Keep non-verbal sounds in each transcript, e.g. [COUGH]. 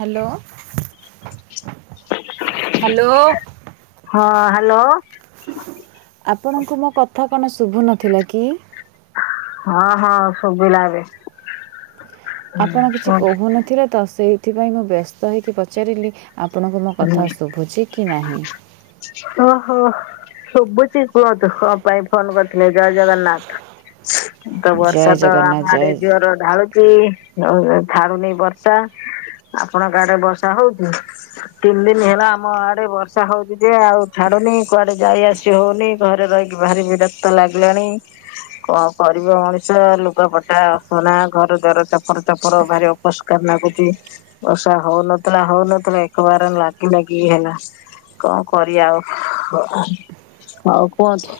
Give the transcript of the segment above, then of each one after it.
Hello -hello. ହଁ- hello. ଆପଣଙ୍କୁ ମୋ କଥା କଣ ଶୁଭୁ ନଥିଲା କି? ହଁ- ହଁ ଶୁବିଲା ଏବେ। ହୁଁ ଆପଣ କିଛି କୁହନ୍ତୁ। କହୁନଥିଲେ ତ ସେଇଥିପାଇଁ ମୁଁ ବ୍ୟସ୍ତ ହେଇକି ପଚାରିଲି ଆପଣଙ୍କୁ ମୋ କଥା ଶୁଭୁଚି କି ନାହିଁ। ଓହୋ। ଶୁବୁଛି କୁହନ୍ତୁ କଣ ପାଇଁ ଫୋନ୍ କରିଥିଲେ ଜୟ ଜଗନ୍ନାଥ୍। ତ ଜୟ ବର୍ଷା ତ ଜଗନ୍ନାଥ ଆମ ଆଡେ ଜୟ ଜୋର ଢାଳୁ ଚି ଛାଡୁନି ବର୍ଷା। ଆପଣଙ୍କ ଆଡେ ବର୍ଷା ହଉଚି? ତିନି ଦିନ୍ ହେଲା ଆମ ଆଡେ ବର୍ଷା ହଉଚି ଯେ ଆଉ ଛାଡୁନି କୁଆଡେ ଯାଇ ଆସି ହଉନି। ଘରେ ରହିକି ଭାରି ବିରକ୍ତ ଲାଗିଲାଣି। କଣ କରିବ ମଣିଷ ଲୁଗାପଟା ଅସନା ଘର ଦ୍ୱାର ଚପର ଚପର ଭାରି ଅ ଅପରିଷ୍କାର ନାଗୁଚି ବର୍ଷା ହଉନଥିଲା ହଉନଥିଲା ଏ ଏକବାର ଲାଗି ଲାଗି ହେଲା କଣ କରିବା ଆଉ। ହଉ କୁହନ୍ତୁ।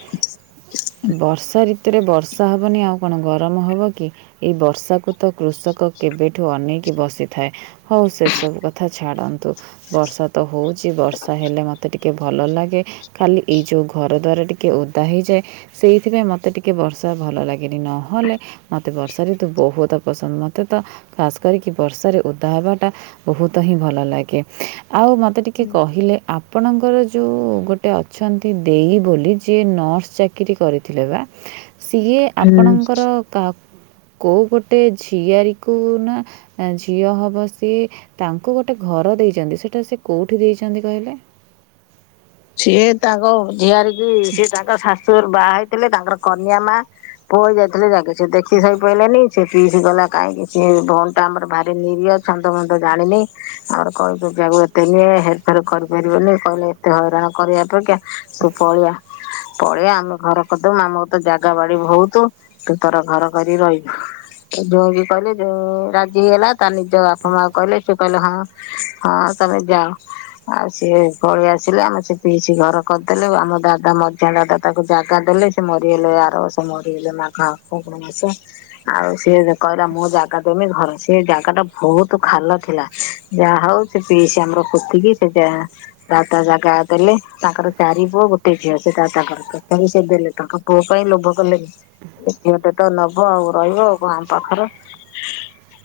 ବର୍ଷା ଋତୁରେ ବର୍ଷା ହବନି ଆଉ କଣ ଗରମ ହବ କି? ଏଇ ବର୍ଷାକୁ ତ କୃଷକ କେବେଠୁ ଅନେଇକି ବସିଥାଏ। ହଉ ସେ ସବୁ କଥା ଛାଡନ୍ତୁ। ବର୍ଷା ତ ହଉଚି ବର୍ଷା ହେଲେ ମୋତେ ଟିକେ ଭଲ ଲାଗେ। ଖାଲି ଏଇ ଯଉ ଘର ଦ୍ଵାର ଟିକେ ଓଦା ହେଇଯାଏ। ସେଇଥିପାଇଁ ମୋତେ ଟିକେ ବର୍ଷା ଭଲ ଲାଗେନି ନହେଲେ ମତେ ବର୍ଷା ଋତୁ ବହୁତ ପସନ୍ଦ ମତେ ତ ଖାସ୍ କରିକି ବର୍ଷାରେ ଉଦା ହବାଟା ବହୁତ ହିଁ ଭଲ ଲାଗେ। ଆଉ ମତେ ଟିକେ କହିଲେ ଆପ୍ ଆପଣଙ୍କର ଯଉ ଗୋଟେ ଅଛନ୍ତି ଦେଇ ବୋଲି ଯିଏ ନର୍ସ ଚାକ୍ ଚାକିରି କରିଥିଲେ ବା ସିଏ ହୁଁ ଆପଣଙ୍କର କ କଉ ଗୋଟେ ଝିଆରୀକୁ ନା ଝିଅ ହବ ସିଏ ତାଙ୍କୁ ଗୋଟେ ଘର ଦେଇଚନ୍ତି ସେଟା ସେ କଉଠି ଦେଇଚନ୍ତି କହିଲେ? ସିଏ ତାଙ୍କ ଝିଆରୀ କିି ସିଏ ତାଙ୍କ ଶାଶୁଘରୁ ବାହା ହେଇ ଥିଲେ ତାଙ୍କର କନ୍ୟା ମା ପୁଅ ଯାଇଥିଲେ ଯାହାକି ସେ ଦେଖି ସହି ପାଇଲେନି ସେ ପିଇସି ଗଲା କାଇଁକି ସେ ଭଉଣୀଟା ଆମର ଭାରି ନିରିହ ଛନ୍ଦମନ୍ଦ ଜାଣିନି ଆମର କଳି କଜିଆକୁ ଏ ଏତେ ନି ହେର୍ ଫେର୍ କରିପାରିବନି କହିଲେ ଏତେ ହଇରାଣ କରିବା ଅପେକ୍ଷା ତୁ ପଳେଇଆ। ପଳେଇଆ ଆମେ ଘର କରିଦବୁ ଆମର ତ ଜାଗା ବାଡି ବହୁତୁ ତୁ ତର ଘର କରି ରହିବୁ। ଜୋଇଁ ବି କହିଲେ [UNINTELLIGIBLE] ରାଜି ହେଲା ତା ନିଜ ବାପା ମାଆଙ୍କୁ କହିଲେ ସେ କହିଲେ ହଁ ହଁ ତମେ ଯାଅ ଆଉ ସିଏ ପଳେଇ ଆସିଲେ ଆମେ ଯିବୁ। ପିଇସି ଘର କରିଦେଲେ ଆମ ଦାଦା ମଝିଆଁ ଦାଦା ତାକୁ ଜାଗା ଦେଲେ ସେ ମରିଗଲେ ଆର ବର୍ଷ ମରିଗଲେ ମା ହଁ ଫଗୁଣ ମାସ। ଆଉ ସିଏ ଦେ-କହିଲା ମୋ ଜାଗା ଦେମି ଘର ସେ ଜାଗା ଟା ବହୁତ୍ ଖାଲ ଥିଲା ଯାହା ହଉ ସେ ପିଉସିଆମର ପୋତିକି ସେ ଦାଦା ଜାଗା ଦେଲେ ତାଙ୍କର ଚାରି ପୁଅ ଗୋଟେ ଝିଅସେ ଦାଦାଙ୍କର ତଥାପି ସେ ଦେଲେ ତାଙ୍କ ପୁଅ ପାଇଁ ଲୋଭ କଲେ। ସେ ଝିଅ ଟା ନବ ଆଉ ରହିବ ଆମ ପାଖର।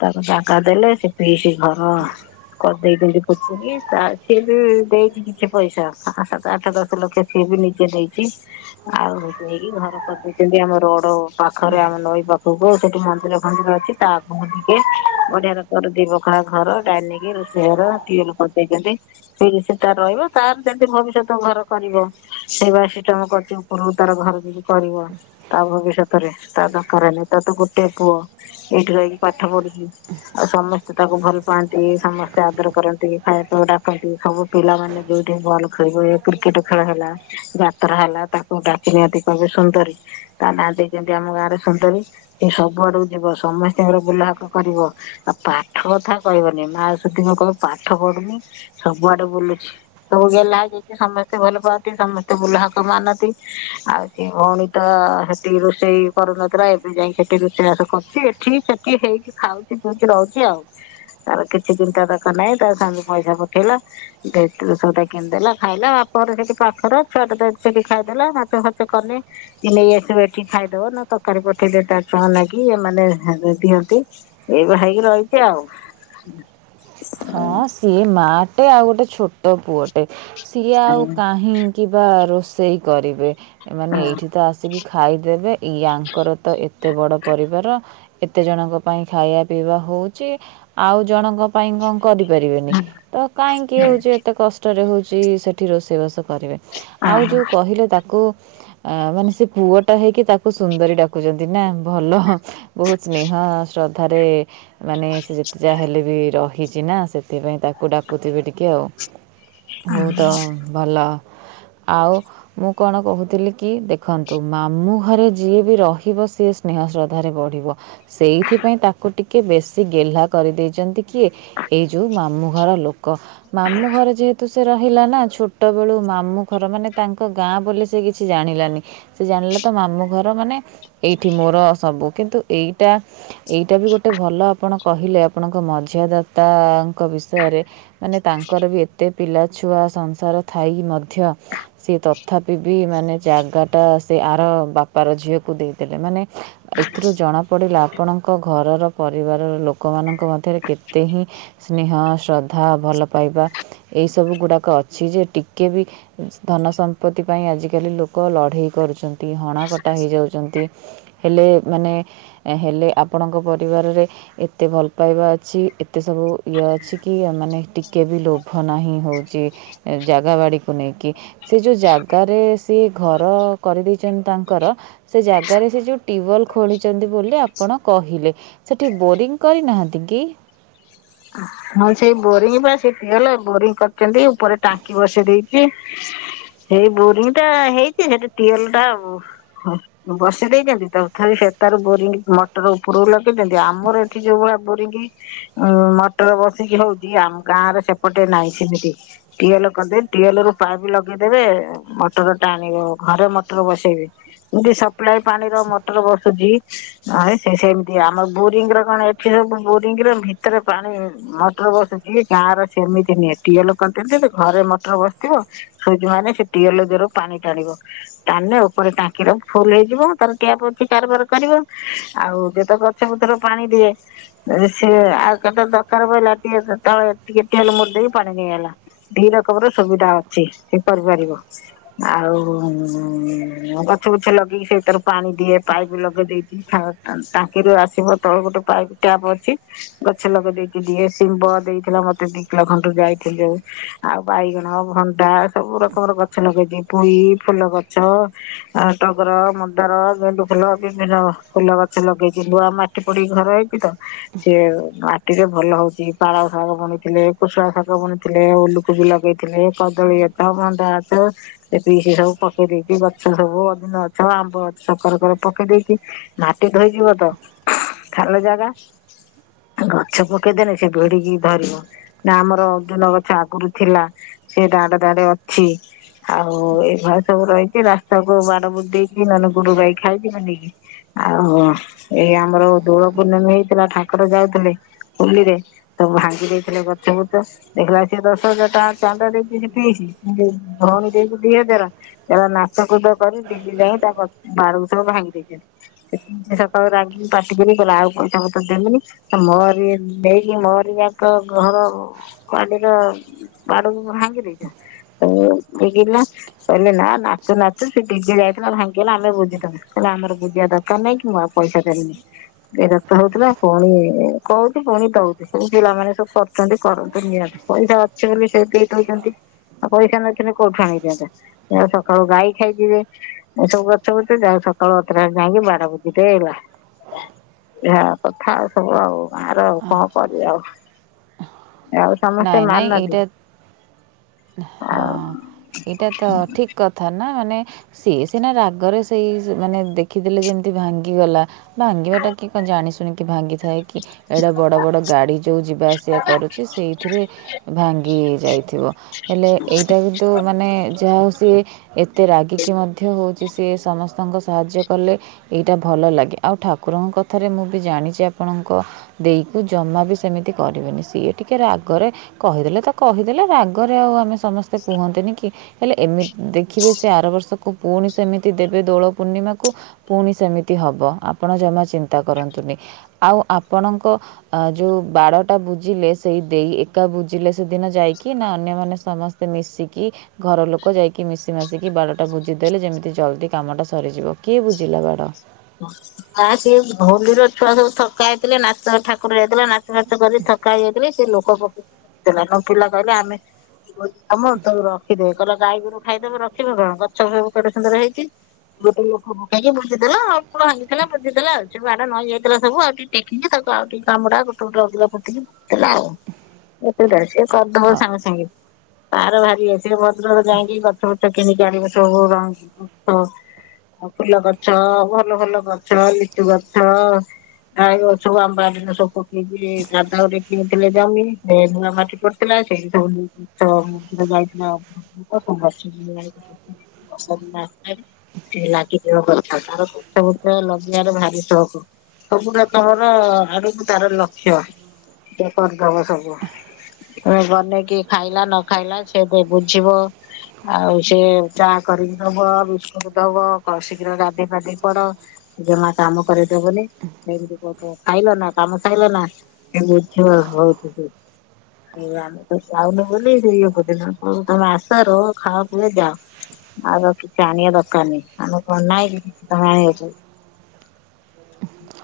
ତାକୁଜାଗା ଦେଲେ ସେ ପିଇସି ଘର କରିଦେଇଛନ୍ତି ଖୁସି ତାସିଏ ବି ଦେଇଛି କିଛି ପଇସା। ଟଙ୍କ। ସାତ ଆଠ ଦଶ ଲକ୍ଷ ସିଏ ବି ନିଜେନେଇଛି। ଆଉ ନେଇକି ଘରେ କରିଦେଇଛନ୍ତି ଆମ ରୋଡ ପାଖରେ ଆମ ନଈ ପାଖକୁ ସେଠି ମନ୍ଦିର ଫନ୍ଦିର ଅଛି। ତାକୁ ଟିକେ ବଢିଆ ର ଦିବଖ ଘର ଡାଇନିକି ରୋଷେଇ ଘରଟି ୱେଲ୍‌ କରିଦେଇଚନ୍ତି। ସେ ଏଟି ତାରରହିବ ତାର ସେ ଭବିଷ୍ୟତ ଘର କରିବ ସେବା ସିଷ୍ଟମ କରଛି ଉପରକୁ ତାର ଘର କରିବ। ତା ଭବିଷ୍ୟତରେ ତା ର [INAUDIBLE] ତାର ତ ଗୋଟେ ପୁଅ ଏଇଠି ରହି ପାଠ ପଢିିଚି। ଆଉସମସ୍ତେ ତାକୁ ଭଲ ପାଆନ୍ତି ସମସ୍ତେ ଆଦର କରନ୍ତି ଖାଇବା ପିଇବାକୁ ଡାକନ୍ତି ସବୁ ପିଲାମାନେ ବି। ବଲ ଖେଳିବ ଇଏ କ୍ରିକେଟ ଖେଳ ହେଲା ଯାତ୍ରା ହେଲା ତାକୁ ଡାକି ନିଅନ୍ତି କହିବେ ସୁନ୍ଦରୀ ତା ନାଁ ଦେଇଚନ୍ତି ଆମ ଗାଁରେ ସୁନ୍ଦରୀସେ ସବୁ ଆଡ଼କୁ ଯିବସମସ୍ତଙ୍କର ବୁଲହାକ କରିବ। ଆଉ ପାଠ କଥା କହିବନି ମା ସୁତ କହିଲ ପାଠ ପଢୁନି ସବୁଆଡେ ବୁଲୁଛି। ସବୁଗେହ୍ଲାଯେତେସମସ୍ତେ ଭଲ ପାଆନ୍ତି ସମସ୍ତେ ବୁଲହାକ ମାନନ୍ତି। ଆଉ ସେ ଭଉଣୀ ତ ସେଠି ରୋଷେଇ କରୁନଥିଲା ଏବେ ଯାଇ ସେଠି ରୋଷେଇବାସ କରୁଛି। ଠିକ ସେଠି ହେଇକି ଖାଉଛି ପିଇଚିରହୁଛି ଆଉ। ତାର କିଛି ଚିନ୍ତା ଧକ ନାହିଁ ତା ସ୍ୱାମୀ ପଇସା ପଠେଇଲା ଦେ - ସୌଦା କିଣିଦେଲା ଖାଇଲା ବାପରେ ସେଠି ପାଖ ଛୁଆଟେ ସେଠି ଖାଇଦେଲା ନାଛ ଫାଚ କଲେ ନେଇଆସିବଏଠିକି ଖାଇଦବ ନହେଲେ ତରକାରୀ ପଠେଇଲେ ତା ଛୁଆ ଙ୍କ ନାଗି ମାନେ ଦେଇଦିଅନ୍ତି। ଏଇ ଭାଇ ରହିଚି ଆଉ। ହଁ ସିଏ ମାଟେ ଆଉ ଗୋଟେ ଛୋଟ ପୁଅଟେ ସିଏ ଆଉ ହୁଁ। କାହିଁ। କି ବା ରୋଷେଇ କରିବେ ଏମାନେ ଏଇଠି ତ ଆସିକି। ଖାଇଦେବେ ଇୟାଙ୍କର ତ ଏତେ ବଡ଼ ପରିବାର। ଏତେ ଜଣଙ୍କ ପାଇଁ ଖାଇବା ପିଇବା ହଉଚିଆଉ ଜଣକ ପାଇଁ କଣ କରିପାରିବେନି। ତ କାହିଁକି ହଉଚି ଏତେ କଷ୍ଟରେ ହଉଚିସେଠି ରୋଷେଇବାସ କରିବେ। ଆଉ ହଁ ଯୋଉ କହିଲ ତାକୁ ଆଉମାନେସେ ପୁଅ ଟା ହେଇକି ତାକୁ ସୁନ୍ଦରୀ ଡାକୁଚନ୍ତି ନା ଭଲ। ବହୁତ ସ୍ନେହ ଶ୍ରଦ୍ଧାରେ ମାନେ ସେ ଯେତେ ଯାହା ହେଲେ ବି ରହ। ହେଇଚି ନା ସେଥିପାଇଁ ତାକୁ ଡାକୁଥିବେ ଟିକେ ଆଉ ହଉ ତ ଭଲ ଆଉ। ମୁଁ କଣ କହୁଥିଲି କି ଦେଖନ୍ତୁ ମାମୁଁ ଘରେ ଯିଏ ବି ରହିବ ସିଏ ସ୍ନେହ ଶ୍ରଦ୍ଧାରେ ବଢିବ ସେଇଥିପାଇଁ ତାକୁ ଟିକେ ବେଶୀ ଗେହ୍ଲା କରିଦେଇଚନ୍ତି। କିଏ ଏଇ ଯେଉଁ ମାମୁଁ ଘର ଲୋକ ମାମୁଁ ଘର ଯେହେତୁ ସେ ରହିଲା ନା ଛୋଟ ବେଳୁ ମାମୁଁ ଘର ମାନେ ତାଙ୍କ ଗାଁ ବୋଲି ସେ କିଛି ଜାଣିଲାନି ସେ ଜାଣିଲା ତ ମାମୁ ଘର ମାନେ ଏଇଠି ମୋର ସବୁ କିନ୍ତୁ ଏଇଟା ଏଇଟା ବି ଗୋଟେ ଭଲ ଆପଣ କହିଲେ ଆପଣଙ୍କ ମ ଝିଆ ଦାତାଙ୍କ ବିଷୟରେ ମାନେ ତାଙ୍କର ବି ମୋତେ ପିଲାଛୁଆ ସଂସାର ଥାଇ ମଧ୍ୟ ସେ ତଥାପି ବି ମାନେ ଜାଗାଟା ସେ ଆର ବାପାର ଝିଅକୁ ଦେଇଦେଲେ ମାନେ ଏଥିରୁ ଜଣାପଡ଼ିଲା ଆପଣଙ୍କ ଘରର ପରିବାରର ଲୋକମାନଙ୍କ ମଧ୍ୟରେ କେତେ ମତେ ହିଁ ସ୍ନେହ, ଶ୍ରଦ୍ଧା, ଭଲ ପାଇବା ଏଇ ସବୁ ଗୁଡ଼ାକ ଅଛି ଯେ ଟିକେ ବି ଧନ ସମ୍ପତ୍ତି ପାଇଁ ଆଜିକାଲି ଲୋକ ଲଢେଇ କରୁଚନ୍ତି, ହଣା କଟା ହେଇଯାଉଚନ୍ତି। ହେଲେ ମାନେ ହେଲେ ଆପଣଙ୍କ ପରିବାରରେ ଏତେ ଭଲ୍ ପାଇବା ଅଛି। ଏତେ ସବୁ ଇଏ ଅଛି କି ଅ ମାନେ ଟିକେ ବି ଲୋଭ ନାହିଁ, ହଉଚି ଜାଗା ବାଡିକୁ ନେଇକି। ସେ ଯୋଉ ଜାଗାରେ ସିଏ ଘର କରିଦେଇଚନ୍ତି ତାଙ୍କର ସେ ଜାଗାରେ ସେ ଯୋଉ ଟ୍ୟୁବଲ ଖୋଳିଚନ୍ତି ବୋଲି ଆପଣ କହିଲେ। ସେଠି ବୋରିଂ କରିନାହାନ୍ତି କି? ହଁ ସିଏ ବୋରିଙ୍ଗ ବା ସେ ଟ୍ୟୁବଲ ବୋରିଙ୍ଗ କରିଚନ୍ତି ଉପରେ ଟାଙ୍କି ବସେଇ ଦେଇଚି। ସେଇ ବୋରିଂ ଟା ହେଇଚି ସେଠି ଟ୍ୟୁବଲଟା ଆଉ ବସେଇ ଦେଇଚନ୍ତି ତଥାପି ସେ ତାର ବୋରିଙ୍ଗ ମଟର ଉପରକୁ ଲଗେଇ ଦିଅନ୍ତି ଆମର ଏଠି ଯୋଉ ଭଳିଆ ବୋରିଙ୍ଗି ଉଁ ମାଟର ବସିକି ହଉଚି ଆମ ଗାଁରେ ସେପଟେ ନାହିଁ ସିମିତି। ଟ୍ୟୁବଲ କରିଦେ ଟ୍ୟୁବଲ ରୁ ପାଇପ ଲଗେଇଦେବେ ଆଉ। ମଟର ଟା ଆଣିବୁ ଘରେ ମଟର ବସେଇବି ଏମତି ସପ୍ଲାଏ ପାଣିର ମଟର ବସୁଚି। ନହେ ସେ ସେମିତି ଆମ ବୋରିଙ୍ଗ ର କଣ ଏଠି ସବୁ ବୋରିଙ୍ଗ୍ ରେ ଭିତରେ ପାଣି ମଟର ବସିଚି ଗାଁର ସେମିତି ନିଏ କିଏ ଲୋକ କେମିତି ଏମତି ଘରେ ମଟର ବସିଥିବ। ସୁଜୁହାନେ ସେ ଟ୍ୟୁବଲ ଜର ପାଣି ଟାଣିବ। ଟାଣିଲେ ଉପରେ ଟାଙ୍କି ଟା ଫୁଲ୍ ହେଇଯିବ ତାର ଟ୍ୟାପ୍ ଅଛି କାରବାର କରିବ ଆଉ ଯେତକ ଗଛବୁଛର ପାଣି ଦିଏ ଯେ ସିଏ ଆଉ କେତଲ୍ ଦ [UNINTELLIGIBLE] ପାଣି ନେଇ ଆଇଲା। ଧି ରକମ ର ସୁବିଧା ଅଛି ସେ କରିପାରିବ। ଆଉ ଗଛ ବୃଛ ଲଗେଇକି ସେଇଥରୁ ପାଣି ଦିଏ ପାଇପ୍ ଲଗେଇ ଦେଇକି ହାଓ ଅନ୍ ଟାଙ୍କିରୁ ଆସିବ ତଳେ ଗୋଟେ ପାଇପ୍ ଟ୍ୟାପ୍ ଅଛି ଗଛ ଲଗେଇ ଦେଇ ଦିଏ ଶିମ୍ବ ଦେଇଥିଲା ମତେ ଦି କିଲ ଖଣ୍ଡେ ଯାଇଥିଲି ଯୋଉ ଆଉ ବାଇଗଣ, ଭଣ୍ଡା। ସବୁ ରକମର ଗଛ ଲଗେଇଦିଏ ପୋଇ, ଫୁଲ ଗଛ ଆ ଟଗର, ମନ୍ଦାର, ଗେଣ୍ଡୁ ଫୁଲ ବିଭିନ୍ନ ଫୁଲ ଗଛ ଲଗେଇଚି ନୂଆ ମାଟ୍ ଟି ପଡି ଘର ହେଇକି ତ ସିଏ ମାଟିରୁମ୍ ଭଲ ହଉଚି ପାଳଙ୍ଗ ଶାଗ ବନେଇଥିଲେ କୁଶୁଳା ଶାଗ ବନେଇଥିଲେ ଉଲୁକୁଵି ଲଗେଇଥିଲେ କଦଳୀ ଏ କମନ୍ ଟା ତ ସେ ପି ସେ ସବୁ ପକେଇ ଦେଇଚି ଗଛ ସବୁ ଅଦିନ ଗଛ ଆମ୍ବ ଗଛ କର କରେ ପକେଇ ଦେଇଚି। ମାଟି ଧୋଇଯିବ ତ ଖାଲ ଜାଗା ଗଛ ପ କେ ଦେନେ ସେ ଭିଡିକି ଧରିବ ନା ଆମର ବେଲ ଗଛ ଆଗୁରୁ ଥିଲା। ସେ ଦାଡେ ଦାଡେ ଅଛି। ଆଉ ଏଭଳି ସବୁ ରହିଚି ରାସ୍ତାକୁ ବାଡ ବୁଜି ଦେଇକି ମାନେ ଗୁରୁ ଗାଈ ଖାଇଯିଵେନି କି। ଆଉ ଏଇ ଆମର ଦୋଳ ପୂର୍ଣମୀ ହେଇଥିଲା ଠାକୁର ଯାଉଥିଲେ ହୋଲିରେ। ତ ଭାଙ୍ଗି ଦେଇଥିଲେ ଗଛ ବୃଛ। ଦେଖିଲା ସେ ଦଶ ହଜାର ଟଙ୍କା ଚାନ୍ଦା ଦେଇଚି ସେ ପିଇସୀ ଭଉଣୀ ଦେଇଚି ଦି ହଜାର। ଚାଲ ନାଚକୁଦ କରି ଦିଲ୍ଲୀ ଯାଇଁ ତା ବାରକୁ ସବୁ ଭାଙ୍ଗି ଦେଇଚନ୍ତି। ସେ ସକାଳୁ ରାଗି ପାଟିିକିରି କହିଲା ଆଉ ପଇସା ପତର ଦେଵିନି ତ ମୋରି ନେଇକି ମୋରିଯାକ ଘର ଵାଡିର ବାଡକୁ ଭାଙ୍ଗି ଦେଇଚ। ତ [UNINTELLIGIBLE] କହିଲେ ନା ନାଚୁ ନାଚୁ ସେ ଡିଜେ ଗାଡିର ଭାଙ୍ଗିଗଲା ଆମେ ବୁଝି [UNINTELLIGIBLE] କହିଲେ ଆମର ବୁଜିବା ଦରକାର ନାହିଁ କି ମୁଁ ଆଉ ପଇସା ଦେମିନି ଏ ବର୍ଷ ହଉଥିଲା ପୁଣି କୋଉ ପୁଣି ଦଉଚୁ ସବୁ ପିଲାମାନେ ସବୁ କରୁଛନ୍ତି କରନ୍ତୁ ନିଅନ୍ତୁ ପଇସା ଅଛି ବୋଲି ସେ ଦେଇ ଦଉଚନ୍ତି। ଆଉ ପଇସା ନଥିଲେ କୋଉଠୁ ଆଣିକିଦିଅନ୍ତା ମୋ ସକାଳୁ ଗାଈ ଖାଇଯିବେ। ଏ ସବୁ ଗଛ ବୃଛ ଯାହଉ ସକାଳୁ ଅତଟ ଯାଇଁକି ବାଡ ବୁଜିଦେଲା। ଯ କଥା ଆଉ ସବୁ ଆଉ। ବାର ଆଉ କଣ କରିବା ଆଉ? ଆଉ ନାଇଁ ସମସ୍ତେ ନାଇଁ ମାନନ୍ତି ଏଇଟା ହଁ ଆଉ ଏଇଟା ତ ଠିକ। କଥା ନା ମାନେ ସିଏ ସିନା ରାଗରେ ସେଇ ମାନେ ଦେଖିଦେଲେ ଯେମିତି ଭାଙ୍ଗିଗଲା। ଭାଙ୍ଗିବାଟା କିଏ କଣ ଜାଣି ଶୁଣିକି ଭାଙ୍ଗିଥାଏ କି? ଏଇଟା ବଡ ବଡ ଗାଡି ଯୋଉ ଯିବା ଆସିବା କରୁଛି ସେଇ ଏଥିରେ ଭାଙ୍ଗି ଯାଇଥିବ। ହେଲେ ଏଇଟା କିନ୍ତୁ ମାନେ ଯାହା ହଉ ସିଏ ଏତେ ରାଗିକି ମଧ୍ୟ ହେଉଛି ସିଏ ସମସ୍ତଙ୍କ ସାହାଯ୍ୟ କଲେ। ଏଇଟା ଭଲ ଲାଗେ। ଆଉ ଠାକୁରଙ୍କ କଥାରେ ମୁଁ ବି ଜାଣିଛି ଆପଣଙ୍କ ଦେଇକୁ ଜମାବି ସେମିତି କରିବେନି। ସିଏ ଟିକେ ରାଗ ରାଗରେ କହିଦେଲେ ତ କହିଦେଲେ ରାଗରେ ଆଉ ଆମେ ସମସ୍ତେ କୁହନ୍ତିନି କି। ହେଲେ ଏମିତି ଦେଖିବେ ସେ ଆର ବର୍ଷକୁ ପୁଣି ସେମିତି ଦେବେ ଦୋଳ ପୂର୍ଣ୍ଣିମାକୁ। ପୁଣି ସେମିତି ହବ ଆପଣ ଜମା ଚିନ୍ତା କରନ୍ତୁନି। ଆଉ ଆପଣଙ୍କ ଯେଉଁ ବାଡ଼ଟା ବୁଜିଲେ ସେଇ ଦେଇ ଏକା ବୁଝିଲେ ସେଦିନ ଯାଇକି। ନା ଅନ୍ୟମାନେ ସମସ୍ତେ ମିଶିକି ଘର ଲୋକ ଯାଇକି ମିଶି ମାସିକି ବାଡଟା ବୁଜିଦେଲେ ଯେମିତି ଜଲଦି କାମଟା ସରିଯିବ। କିଏ ବୁଝିଲା ବାଡ? ଆ ସି ହୋଲିର ଛୁଆ ସବୁ ଥକା ହେଇଥିଲେ ନା ଠାକୁର ଯାଇଥିଲା ନା। ହଘାତ କରି ଥକା ହେଇ ଯାଇଥିଲେ। ସେ ଲୋକ ପକ୍ଷ କହୁଥିଲା ନ ପିଲା କହିଲେ ଆମେ ତମର ତବୁ ରଖିଦେ। କହିଲା ଗାଈ ଗୋରୁ ଖାଇଦବେ ରଖିବେ କଣ? ଗଛ ଫ କେଡେ ସୁନ୍ଦର ହେଇଛି। ଗୋଟେ ଲୋକ ପକେଇକି ବୁଝିଦେଲ ଆଉ। ଭାଙ୍ଗିଥିଲା ବୁଝିଥିଲା ଆଉ। ସେ ବାଡ ନହିଇ ଯାଇଥିଲା ସବୁ ଆଉ ଟିକେ ଟେକିକି ତାକୁ ଆଉ ଟିକେ କାମୁଡା ଗୋଟେ ଗଟ ଅଗା ଫୁଟିକି ଆଉ ଏତଟା ସିଏ କରିଦବ ସାଙ୍ଗେ ସାଙ୍ଗେ। ପାର ବାହାରି ଆସି ସେ ଭଦ୍ରକ ଯାଇକି ଗଛ ଫଛ କିଣିକି ଆଣିବ ସବୁ। ରଙ୍ଗ ଗଛ ଆଉ ଫୁଲ ଗଛ। ଭଲ ଭଲ ଗଛ ଲିଟୁ ଗଛ। ଆଉ ସବୁ ଆମ୍ବାଳା ଦିନ ସବୁ ପକେଇକି ଗାଧାଉରେ କିଣିଥିଲେ ଜମି। ଧୂଆ ମାଟି ପ ଥିଲା ସେଇ ସବୁ ଜ ଯାଇଥିଲା [UNINTELLIGIBLE] [UNINTELLIGIBLE] ସେ ଲାଗିଯିବ ଗଛ ତାରକୁ। ସବୁ ତ ଲଗେଇବାରେ ଭାରି ସଉକୁ। ସବୁଟା ତମର ଆଡକୁ ତାର ଲକ୍ଷ୍ୟ। ସେ କରିଦବ ସବୁ। ତମେ ବନେଇକି ଖାଇଲା ନ ଖାଇଲା ସେ କାଇଁ ବୁଝିବ। ଆଉ ସେ ଚାହା କରିକି ଦବ। ବିସ୍କୁଟ ଦବ। କଳ ଶୀଘ୍ର ଗାଧି ପାଧେଇକି ପଡ ଜମା କାମ କରେଇ ଦବନି। ସେମତି କହୁଥିବ ଖାଇଲ ନା କାମ ସଇଲା ନା। ସେ ବୁଝିବ ବହୁତ। ଏଇ ଆମେ ତ ଯାଉନି ବୋଲି ଦିନ କ ତମେ ଆସ ରହ ଖାଅ ପିଇ ଯାଅ। ଆଉ ତ କିଛି ଆଣିବା ଦରକାର ନାହିଁ। ଆମ କଣ ନାହିଁ କି କିଛି ତମେ ଆଣିବଛି।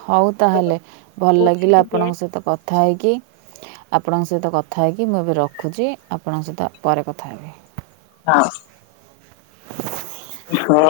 ହଉ ତାହେଲେ ଭଲ ଲାଗିଲା। ଆପଣଙ୍କ ସହିତ କଥା କଥା ହେଇକି ଆପଣଙ୍କ ସହିତ କଥା ହେଇକି ମୁଁ ଏବେ ରଖୁଛି। ଆପଣଙ୍କ ସହିତ ପରେ କଥା ହେବି। ହଁ। ହଁ।